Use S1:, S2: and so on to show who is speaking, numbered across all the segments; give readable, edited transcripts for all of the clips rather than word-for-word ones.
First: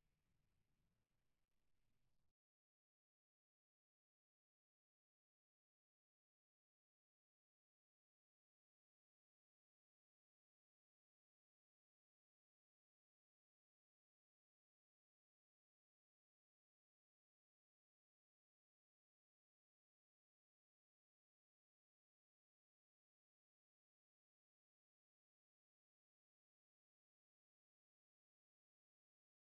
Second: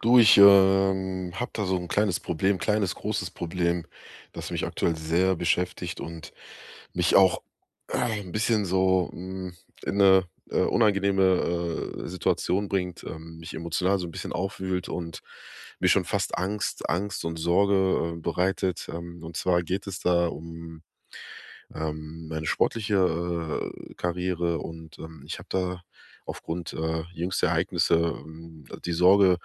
S1: Du, ich habe da so ein kleines Problem, kleines, großes Problem, das mich aktuell sehr beschäftigt und mich auch ein bisschen so in eine unangenehme Situation bringt, mich emotional so ein bisschen aufwühlt und mir schon fast Angst und Sorge bereitet. Und zwar geht es da um meine sportliche Karriere und ich habe da aufgrund jüngster Ereignisse, die Sorge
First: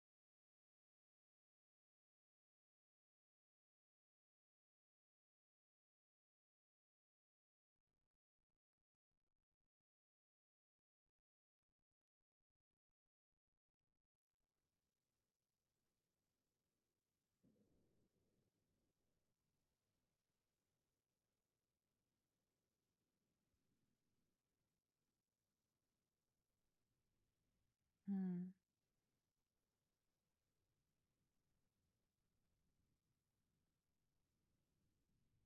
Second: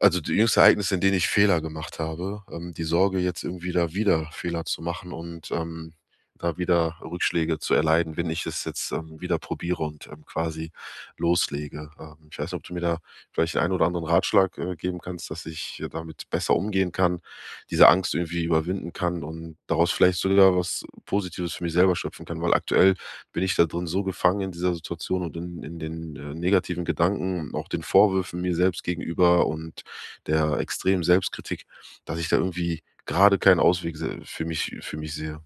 S1: also die jüngsten Ereignisse, in denen ich Fehler gemacht habe, die Sorge, jetzt irgendwie da wieder Fehler zu machen, und da wieder Rückschläge zu erleiden, wenn ich es jetzt wieder probiere und quasi loslege. Ich weiß nicht, ob du mir da vielleicht den einen oder anderen Ratschlag geben kannst, dass ich damit besser umgehen kann, diese Angst irgendwie überwinden kann und daraus vielleicht sogar was Positives für mich selber schöpfen kann, weil aktuell bin ich da drin so gefangen in dieser Situation und in den negativen Gedanken, und auch den Vorwürfen
S2: Mhm.
S1: mir selbst gegenüber und der extremen Selbstkritik, dass ich da irgendwie gerade keinen Ausweg für mich sehe.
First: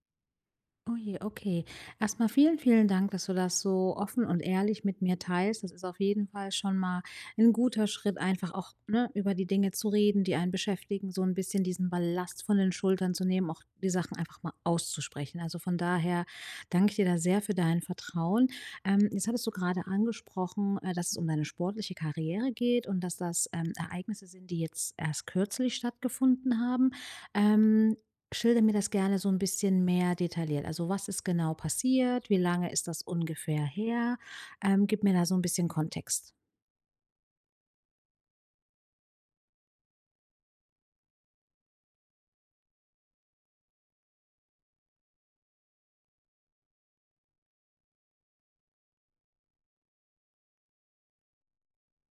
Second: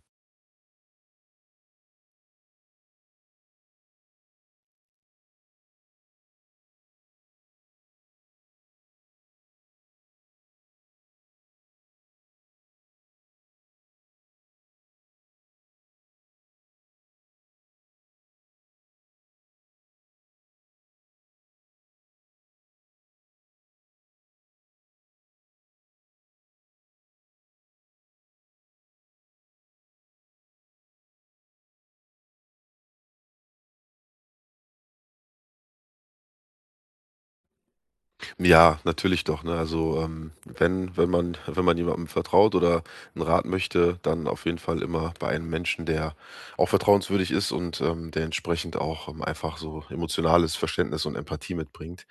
S2: Oh je, okay. Erstmal vielen, vielen Dank, dass du das so offen und ehrlich mit mir teilst. Das ist auf jeden Fall schon mal ein guter Schritt, einfach auch, ne, über die Dinge zu reden, die einen beschäftigen, so ein bisschen diesen Ballast von den Schultern zu nehmen, auch die Sachen einfach mal auszusprechen. Also, von daher danke ich dir da sehr für dein Vertrauen. Jetzt hattest du gerade angesprochen, dass es um deine sportliche Karriere geht und dass das, Ereignisse sind, die jetzt erst kürzlich stattgefunden haben. Ähm, Schilder mir das gerne so ein bisschen mehr detailliert. Also, was ist genau passiert? Wie lange ist das ungefähr her? Gib mir da so ein bisschen Kontext.
S1: Ja, natürlich doch, ne? Also, wenn man jemandem vertraut oder 'n Rat möchte, dann auf jeden Fall immer bei einem Menschen, der auch vertrauenswürdig ist und der entsprechend auch einfach so emotionales Verständnis und Empathie mitbringt.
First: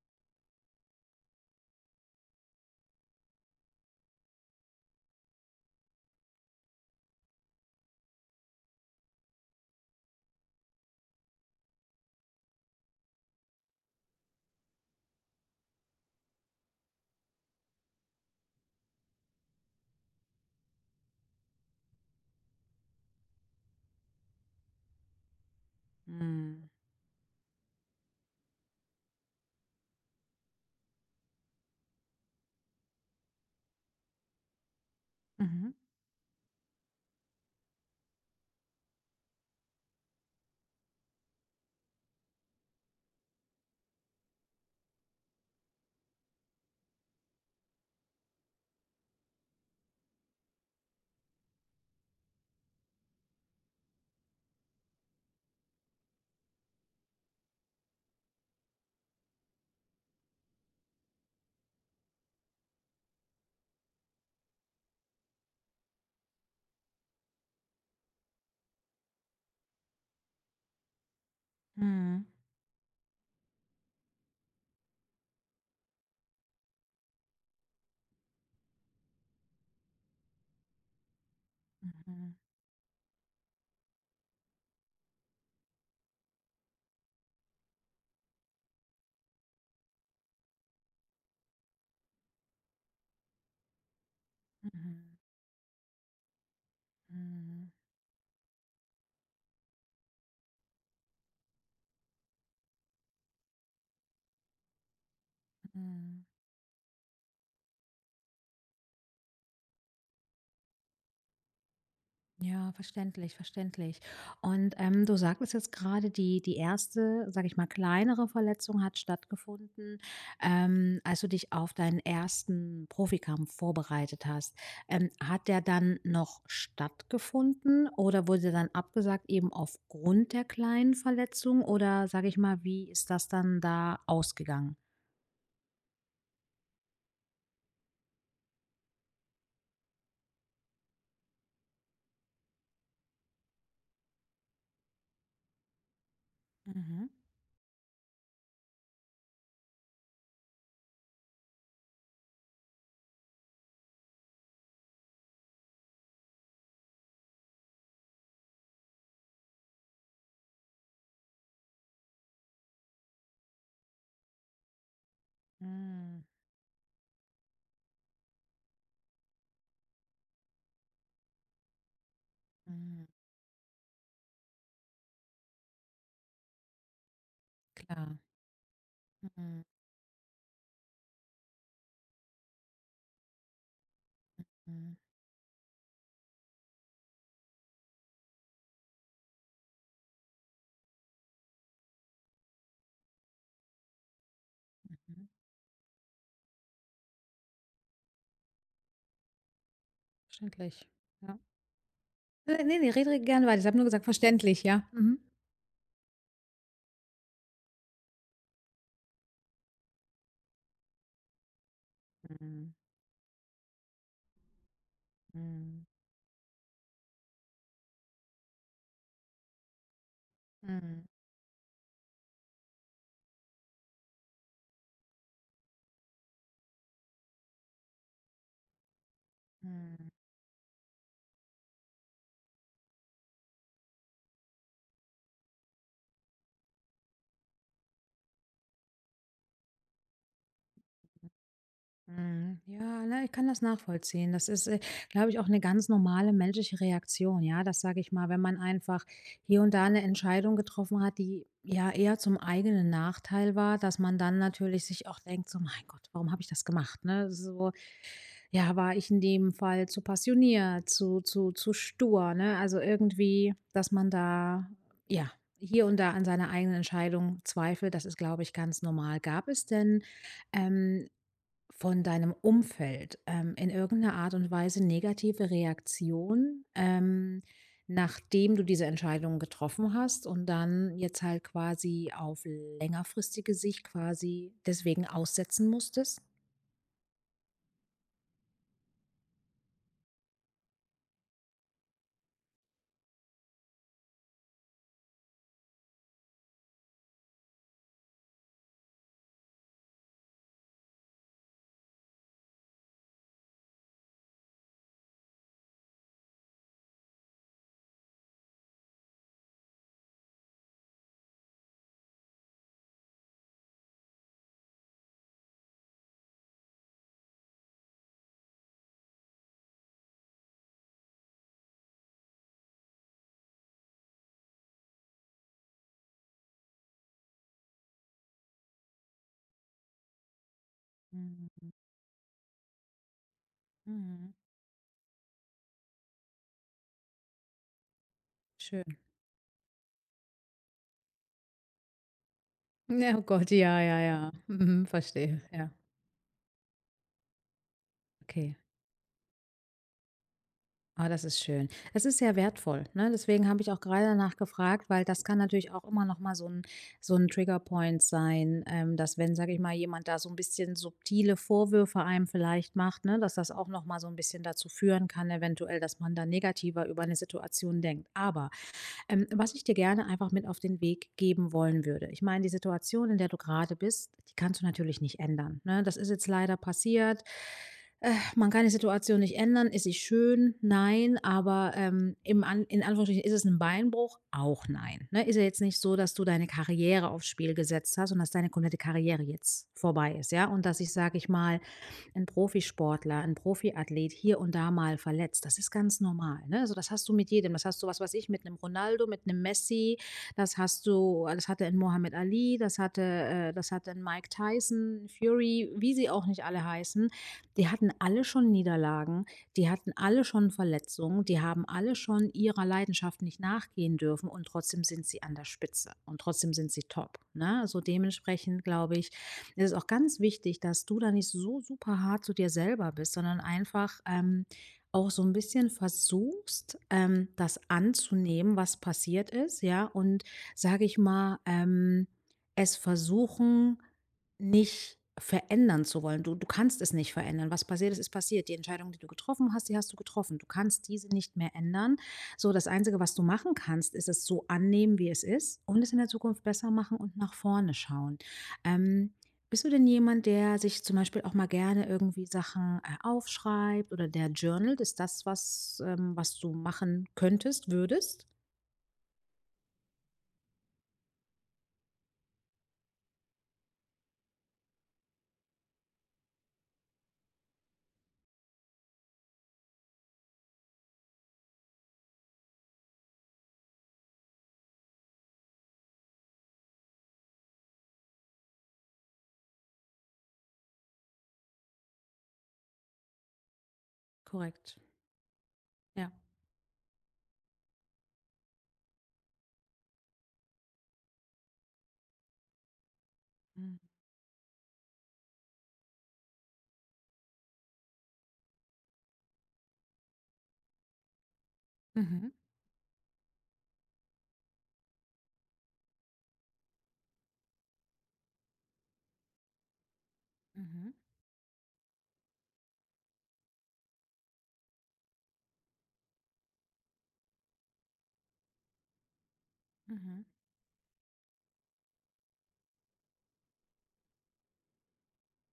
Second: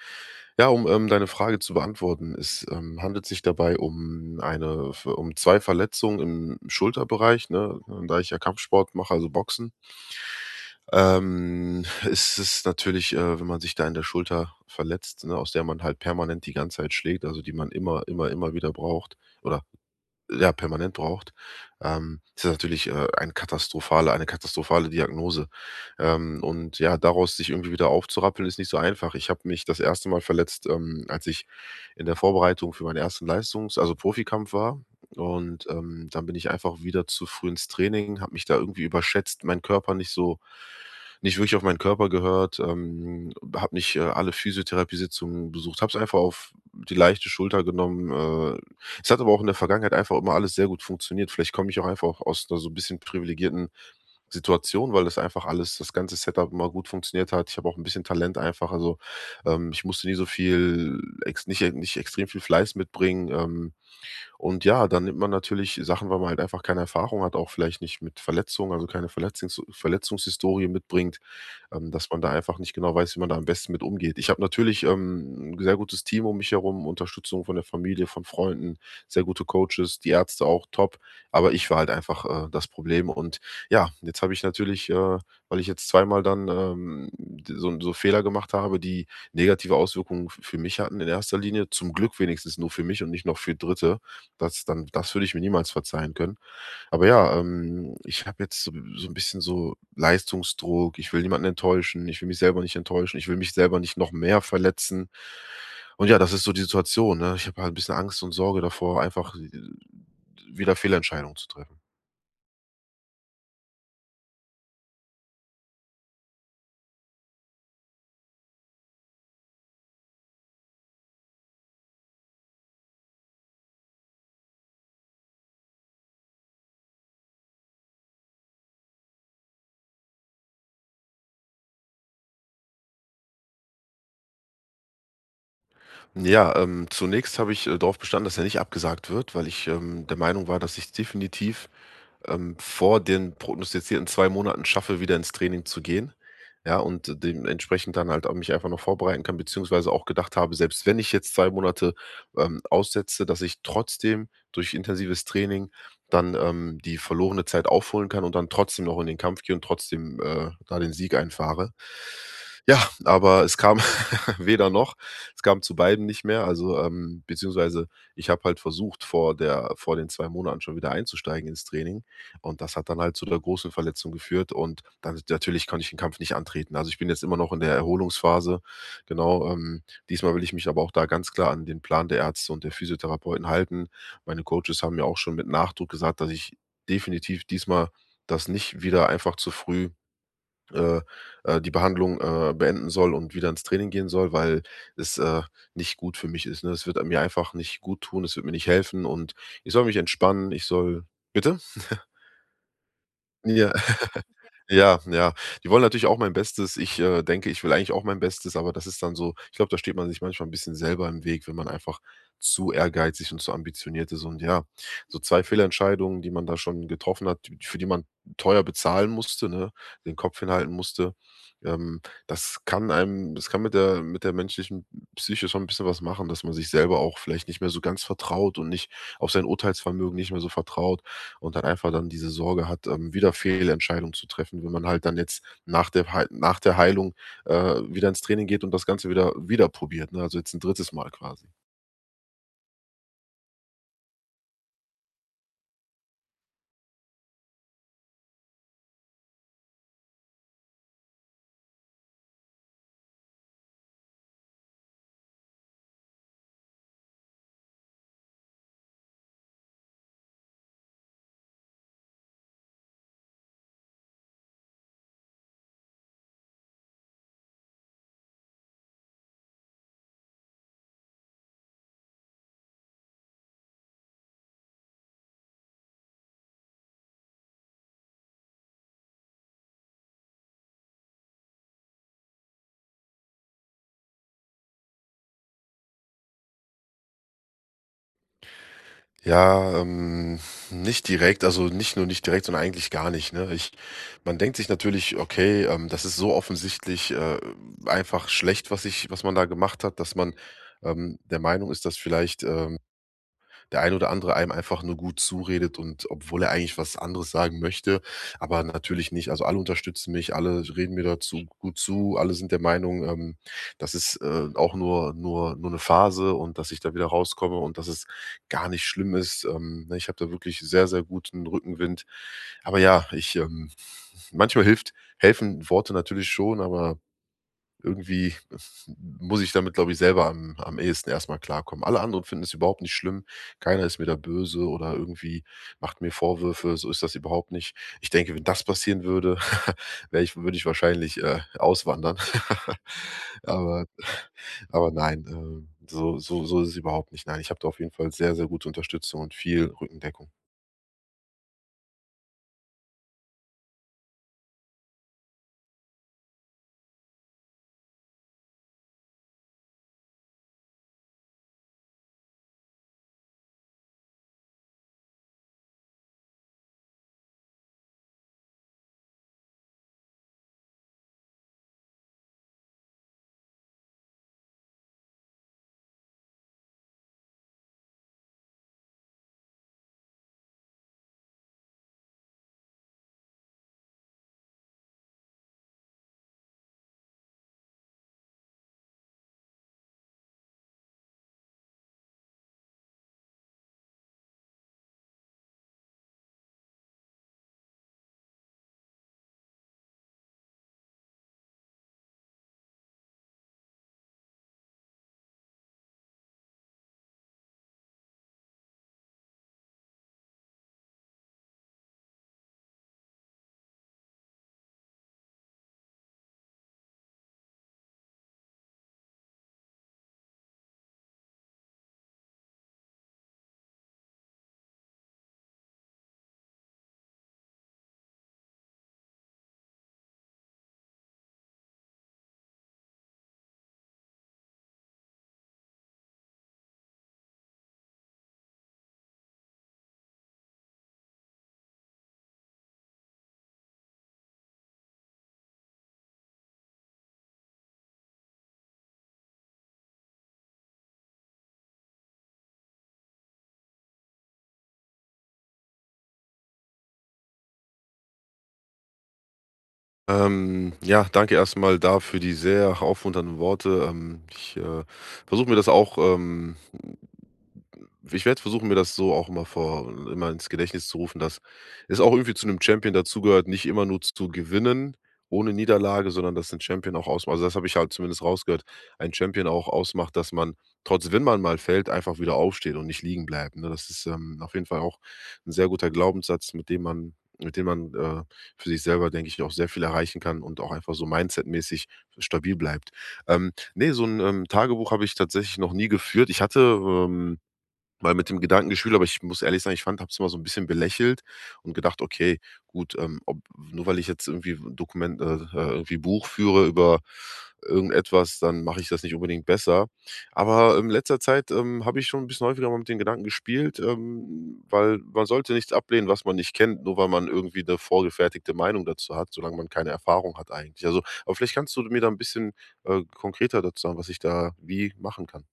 S1: Ja, um deine Frage zu beantworten, es handelt sich dabei um eine um 2 Verletzungen im Schulterbereich, ne, da ich ja Kampfsport mache, also Boxen. Es ist natürlich, wenn man sich da in der Schulter verletzt, ne, aus der man halt permanent die ganze Zeit schlägt, also die man immer wieder braucht oder ja, permanent braucht, ist das natürlich eine katastrophale Diagnose. Ähm,
S2: Mhm.
S1: und ja, daraus sich irgendwie wieder aufzurappeln, ist nicht so einfach. Ich habe mich das erste Mal verletzt, als ich in der Vorbereitung für meinen ersten Leistungs also Profikampf war. Und,
S2: Mhm.
S1: ähm, dann bin ich einfach wieder zu früh ins Training, habe mich da irgendwie überschätzt, mein Körper nicht so nicht wirklich auf meinen Körper gehört, habe nicht alle Physiotherapiesitzungen besucht, habe es einfach auf die leichte Schulter genommen, es hat aber auch in der Vergangenheit einfach immer alles sehr gut funktioniert. Vielleicht komme ich auch einfach auch aus 'ner so ein bisschen privilegierten Situation, weil das einfach alles das ganze Setup immer gut funktioniert hat. Ich habe auch ein bisschen Talent einfach, also, ich musste nie so viel ex nicht extrem viel Fleiß mitbringen, und ja, dann nimmt man natürlich Sachen, weil man halt einfach keine Erfahrung hat, auch vielleicht nicht mit Verletzungen, also keine Verletzungshistorie mitbringt, dass man
S2: Mhm.
S1: da einfach nicht genau weiß, wie man da am besten mit umgeht. Ich habe natürlich 'n sehr gutes Team um mich herum, Unterstützung von der Familie, von Freunden, sehr gute Coaches, die Ärzte auch top, aber ich war halt einfach,
S2: Mhm.
S1: äh, das Problem und ja, jetzt habe ich natürlich, weil ich jetzt zweimal dann so Fehler gemacht habe, die negative Auswirkungen f für mich hatten in erster Linie, zum Glück wenigstens nur für mich und nicht noch für Dritte das
S2: Mhm.
S1: würde ich mir niemals verzeihen können. Aber ja,
S2: Mhm.
S1: ich habe jetzt so 'n bisschen so Leistungsdruck. Ich will niemanden enttäuschen. Ich will mich selber nicht enttäuschen. Ich will mich selber nicht noch mehr verletzen. Und ja,
S2: Mhm.
S1: das ist so die Situation, ne? Ich habe halt ein bisschen Angst und Sorge davor, einfach wieder Fehlentscheidungen zu treffen.
S2: Ja, verständlich, verständlich. Und, du sagtest jetzt gerade, die erste, sage ich mal, kleinere Verletzung hat stattgefunden, als du dich auf deinen ersten Profikampf vorbereitet hast. Hat der dann noch stattgefunden oder wurde der dann abgesagt eben aufgrund der kleinen Verletzung oder, sage ich mal, wie ist das dann da ausgegangen?
S1: Ja, zunächst habe ich darauf bestanden, dass er nicht abgesagt wird, weil ich der Meinung war, dass ich definitiv vor den prognostizierten 2 Monaten schaffe, wieder ins Training zu gehen. Ja,
S2: Mhm.
S1: und dementsprechend dann halt auch mich einfach noch vorbereiten kann, beziehungsweise auch gedacht habe, selbst wenn ich jetzt 2 Monate, aussetze, dass ich trotzdem durch intensives Training dann die verlorene Zeit aufholen kann und dann trotzdem noch in den Kampf gehe und trotzdem da den Sieg einfahre. Ja, aber es kam weder noch. Es kam zu beiden
S2: Mhm.
S1: nicht mehr. Also, beziehungsweise ich habe halt versucht, vor den 2 Monaten schon wieder einzusteigen ins Training. Und das hat dann
S2: Mhm.
S1: halt zu der großen Verletzung geführt und dann natürlich konnte ich den Kampf nicht antreten. Also, ich bin jetzt immer noch in der
S2: Klar.
S1: Erholungsphase, genau.
S2: Mhm.
S1: Diesmal will ich mich aber auch da ganz klar an den Plan der Ärzte und der Physiotherapeuten halten. Meine Coaches haben
S2: Mhm.
S1: mir auch schon mit Nachdruck gesagt, dass ich definitiv diesmal das nicht wieder einfach zu früh, äh, die Behandlung beenden soll und wieder ins Training gehen soll, weil es,
S2: Mhm.
S1: äh, nicht gut für mich ist, ne? Es wird mir einfach nicht gut tun. Es wird mir nicht helfen und ich soll mich entspannen, ich
S2: Verständlich.
S1: soll
S2: Ja.
S1: bitte?
S2: Ne, ne, ne, rede gerne weiter. Ich
S1: Ja.
S2: habe nur gesagt, verständlich, ja.
S1: Ja,
S2: Mhm.
S1: ja. Die wollen natürlich auch mein Bestes. Ich denke, ich will eigentlich auch mein Bestes, aber das ist dann so da steht man sich manchmal ein bisschen selber im Weg, wenn man einfach zu
S2: Mhm,
S1: ehrgeizig und zu ambitioniert ist und ja, so zwei
S2: mhm,
S1: Fehlentscheidungen, die man da schon getroffen hat, d für die man teuer bezahlen musste, ne, den Kopf hinhalten
S2: mhm,
S1: musste. Ähm, das kann mit der menschlichen Psyche schon ein bisschen was machen, dass man sich selber auch vielleicht nicht mehr so ganz vertraut und nicht auf sein Urteilsvermögen nicht mehr so vertraut und dann diese Sorge hat, wieder Fehlentscheidungen zu treffen, wenn man halt dann jetzt nach der Heilung wieder ins Training geht und das Ganze wieder probiert, ne? Also jetzt ein drittes Mal quasi.
S2: mhm. Ja, ne, ich kann das nachvollziehen. Das ist, glaube ich, auch eine ganz normale menschliche Reaktion, ja. Das sage ich mal, wenn man einfach hier und da eine Entscheidung getroffen hat, die ja eher zum eigenen Nachteil war, dass man dann natürlich sich auch denkt so: „Mein Gott, warum habe ich das gemacht?“, ne? So, ja, war ich in dem Fall zu passioniert, zu stur, ne? Also, irgendwie, dass man da, ja, hier und da an seiner eigenen Entscheidung zweifelt, das ist, glaube ich, ganz normal. Gab es denn, ähm, von deinem Umfeld, in irgendeiner Art und Weise negative Reaktionen, nachdem du diese Entscheidung getroffen hast und dann jetzt halt quasi auf längerfristige Sicht quasi deswegen aussetzen musstest?
S1: Ja, nicht direkt, also nicht direkt, sondern eigentlich gar nicht, ne? Ich Man denkt sich natürlich: „Okay, das ist so offensichtlich, einfach schlecht, was man da gemacht hat, dass man, der Meinung ist, dass vielleicht, der ein oder andere einem einfach nur gut zuredet und obwohl er eigentlich was anderes sagen möchte, aber natürlich nicht. Also alle unterstützen mich, alle reden mir dazu gut zu, alle sind der Meinung, das ist auch nur eine Phase und dass ich da wieder rauskomme und dass es gar nicht schlimm ist. Ne, ich habe da wirklich sehr, sehr guten Rückenwind. Aber ja, ich manchmal helfen Worte natürlich schon, aber irgendwie muss ich damit, glaube ich, selber am ehesten erstmal klarkommen. Alle anderen finden es überhaupt nicht schlimm. Keiner ist mir da
S2: Mhm,
S1: böse oder irgendwie macht mir Vorwürfe. So ist das überhaupt nicht. Ich denke, wenn das
S2: schön.
S1: passieren würde, wäre ich würde ich wahrscheinlich auswandern.
S2: Ja, oh Gott, ja,
S1: Aber
S2: ja, ja. Mhm,
S1: aber nein,
S2: verstehe. Ja,
S1: so ist es überhaupt nicht. Nein, ich habe da auf jeden Fall sehr, sehr
S2: okay.
S1: gute Unterstützung und viel Rückendeckung.
S2: Ah, das ist schön. Das ist sehr wertvoll, ne? Deswegen habe ich auch gerade danach gefragt, weil das kann natürlich auch immer noch mal so ein Triggerpoint sein, dass wenn, sage ich mal, jemand da so ein bisschen subtile Vorwürfe einem vielleicht macht, ne, dass das auch noch mal so ein bisschen dazu führen kann eventuell, dass man da negativer über eine Situation denkt. Aber, was ich dir gerne einfach mit auf den Weg geben wollen würde: ich meine, die Situation, in der du gerade bist, die kannst du natürlich nicht ändern, ne? Das ist jetzt leider passiert. Man kann die Situation nicht ändern. Ist sie schön? Nein. Aber, im An in Anführungsstrichen, ist es ein Beinbruch? Auch nein, ne? Ist ja jetzt nicht so, dass du deine Karriere auf's Spiel gesetzt hast und dass deine komplette Karriere jetzt vorbei ist, ja? Und dass ich, sage ich mal, ein Profisportler, ein Profiathlet hier und da mal verletzt. Das ist ganz normal, ne? Also, das hast du mit jedem. Das hast du, was weiß ich, mit einem Ronaldo, mit einem Messi, das hast du das hatte 'n Mohammed Ali, das hatte 'n Mike Tyson, Fury, wie sie auch nicht alle heißen. Die hatten alle schon Niederlagen, die hatten alle schon Verletzungen, die haben alle schon ihrer Leidenschaft nicht nachgehen dürfen und trotzdem sind sie an der Spitze und trotzdem sind sie top, ne? Also, dementsprechend glaube ich, es ist auch ganz wichtig, dass du da nicht so super hart zu dir selber bist, sondern einfach auch so ein bisschen versuchst, das anzunehmen, was passiert ist, ja, und sage ich mal, es versuchen, nicht verändern zu wollen. Du kannst es nicht verändern. Was passiert ist, ist passiert. Die Entscheidung, die du getroffen hast, die hast du getroffen. Du kannst diese nicht mehr ändern. So, das Einzige, was du machen kannst, ist es so annehmen, wie es ist und es in der Zukunft besser machen und nach vorne schauen. Ähm, Bist du denn jemand, der sich zum Beispiel auch mal gerne irgendwie Sachen, aufschreibt oder der journalt? Ist das was, was du machen könntest, würdest?
S1: Ja, danke erstmal dafür die sehr aufmunternden Worte. Ich versuche mir das auch, ich werde versuchen, mir das so auch immer vor immer ins Gedächtnis zu rufen, dass es auch irgendwie zu einem Champion dazugehört, nicht immer nur zu gewinnen ohne Niederlage, sondern dass 'n Champion auch ausmacht also, das habe ich halt zumindest rausgehört, ein Champion auch ausmacht, dass man trotz wenn man mal fällt, einfach wieder aufsteht und nicht liegen bleibt, ne? Das ist, auf jeden
S2: Korrekt,
S1: Fall auch ein sehr guter
S2: ja.
S1: Glaubenssatz, mit dem man mit dem man für sich selber, denke ich, auch sehr viel erreichen kann und auch einfach so mindsetmäßig stabil bleibt.
S2: Mhm.
S1: Ne, so ein Tagebuch habe ich tatsächlich noch nie geführt. Ich mal mit dem Gedankengeschwürt, aber ich muss ehrlich sagen, ich fand habe es immer so ein bisschen belächelt und gedacht:
S2: Mhm.
S1: „Okay, gut, ob nur weil ich jetzt irgendwie ein Dokument irgendwie Buch führe über irgendetwas, dann mache ich das nicht unbedingt besser." Aber in
S2: Mhm.
S1: letzter Zeit, habe ich schon ein bisschen häufiger mal mit den Gedanken gespielt, weil man sollte nichts ablehnen, was man nicht kennt, nur weil man irgendwie eine vorgefertigte Meinung dazu hat, solange man keine
S2: Mhm.
S1: Erfahrung hat eigentlich. Also aber vielleicht kannst du mir da ein bisschen, konkreter dazu sagen, was ich da wie machen kann.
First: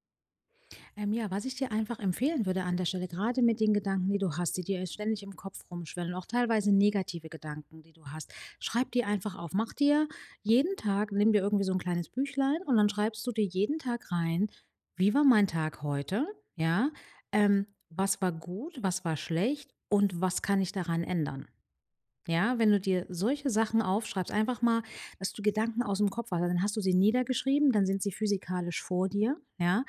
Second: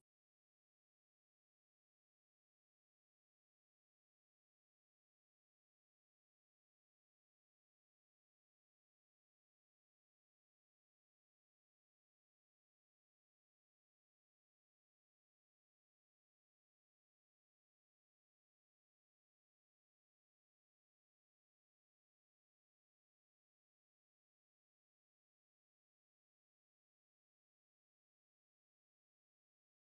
S2: Ja, was ich dir einfach empfehlen würde an der Stelle, gerade mit den Gedanken, die du hast, die dir ständig im Kopf rumschwellen, auch teilweise negative Gedanken, die du hast, schreib die einfach auf. Mach dir jeden Tag, nimm dir irgendwie so ein kleines Büchlein und dann schreibst du dir jeden Tag rein, wie war mein Tag heute? Ja, was war gut, was war schlecht und was kann ich daran ändern? Ja, wenn du dir solche Sachen aufschreibst, einfach mal, dass du Gedanken aus dem Kopf hast. Also dann hast du sie niedergeschrieben, dann sind sie physikalisch vor dir, ja,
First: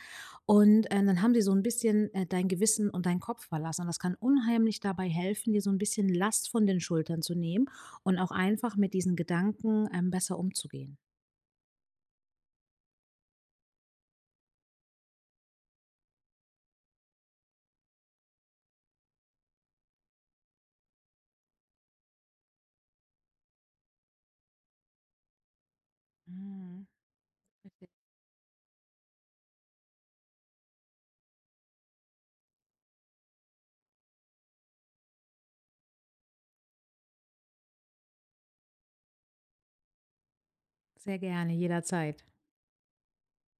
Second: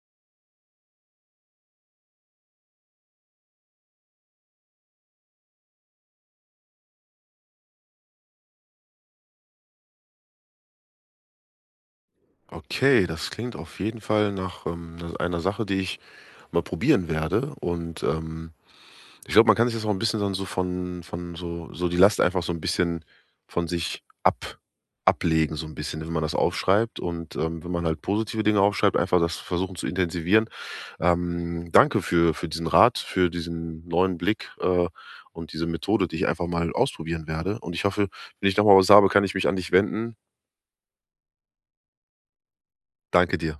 S2: und dann haben sie so ein bisschen dein Gewissen und dein Kopf verlassen. Und das kann unheimlich dabei helfen, dir so ein bisschen Last von den Schultern zu nehmen und auch einfach mit diesen Gedanken besser umzugehen.
S1: Okay, das klingt auf jeden Fall nach einer Sache, die ich mal probieren werde. Und ich glaube, man kann sich das auch ein bisschen dann so von so die Last einfach so ein bisschen von sich ab, ablegen, so ein bisschen, wenn man das
S2: Mhm.
S1: aufschreibt. Und wenn man halt positive Dinge aufschreibt, einfach das versuchen zu intensivieren. Danke für diesen Rat, für diesen neuen Blick und diese Methode, die ich einfach mal ausprobieren werde. Und ich hoffe, wenn ich nochmal was habe, kann ich mich an dich wenden.
S2: Sehr gerne, jederzeit.
S1: Danke dir.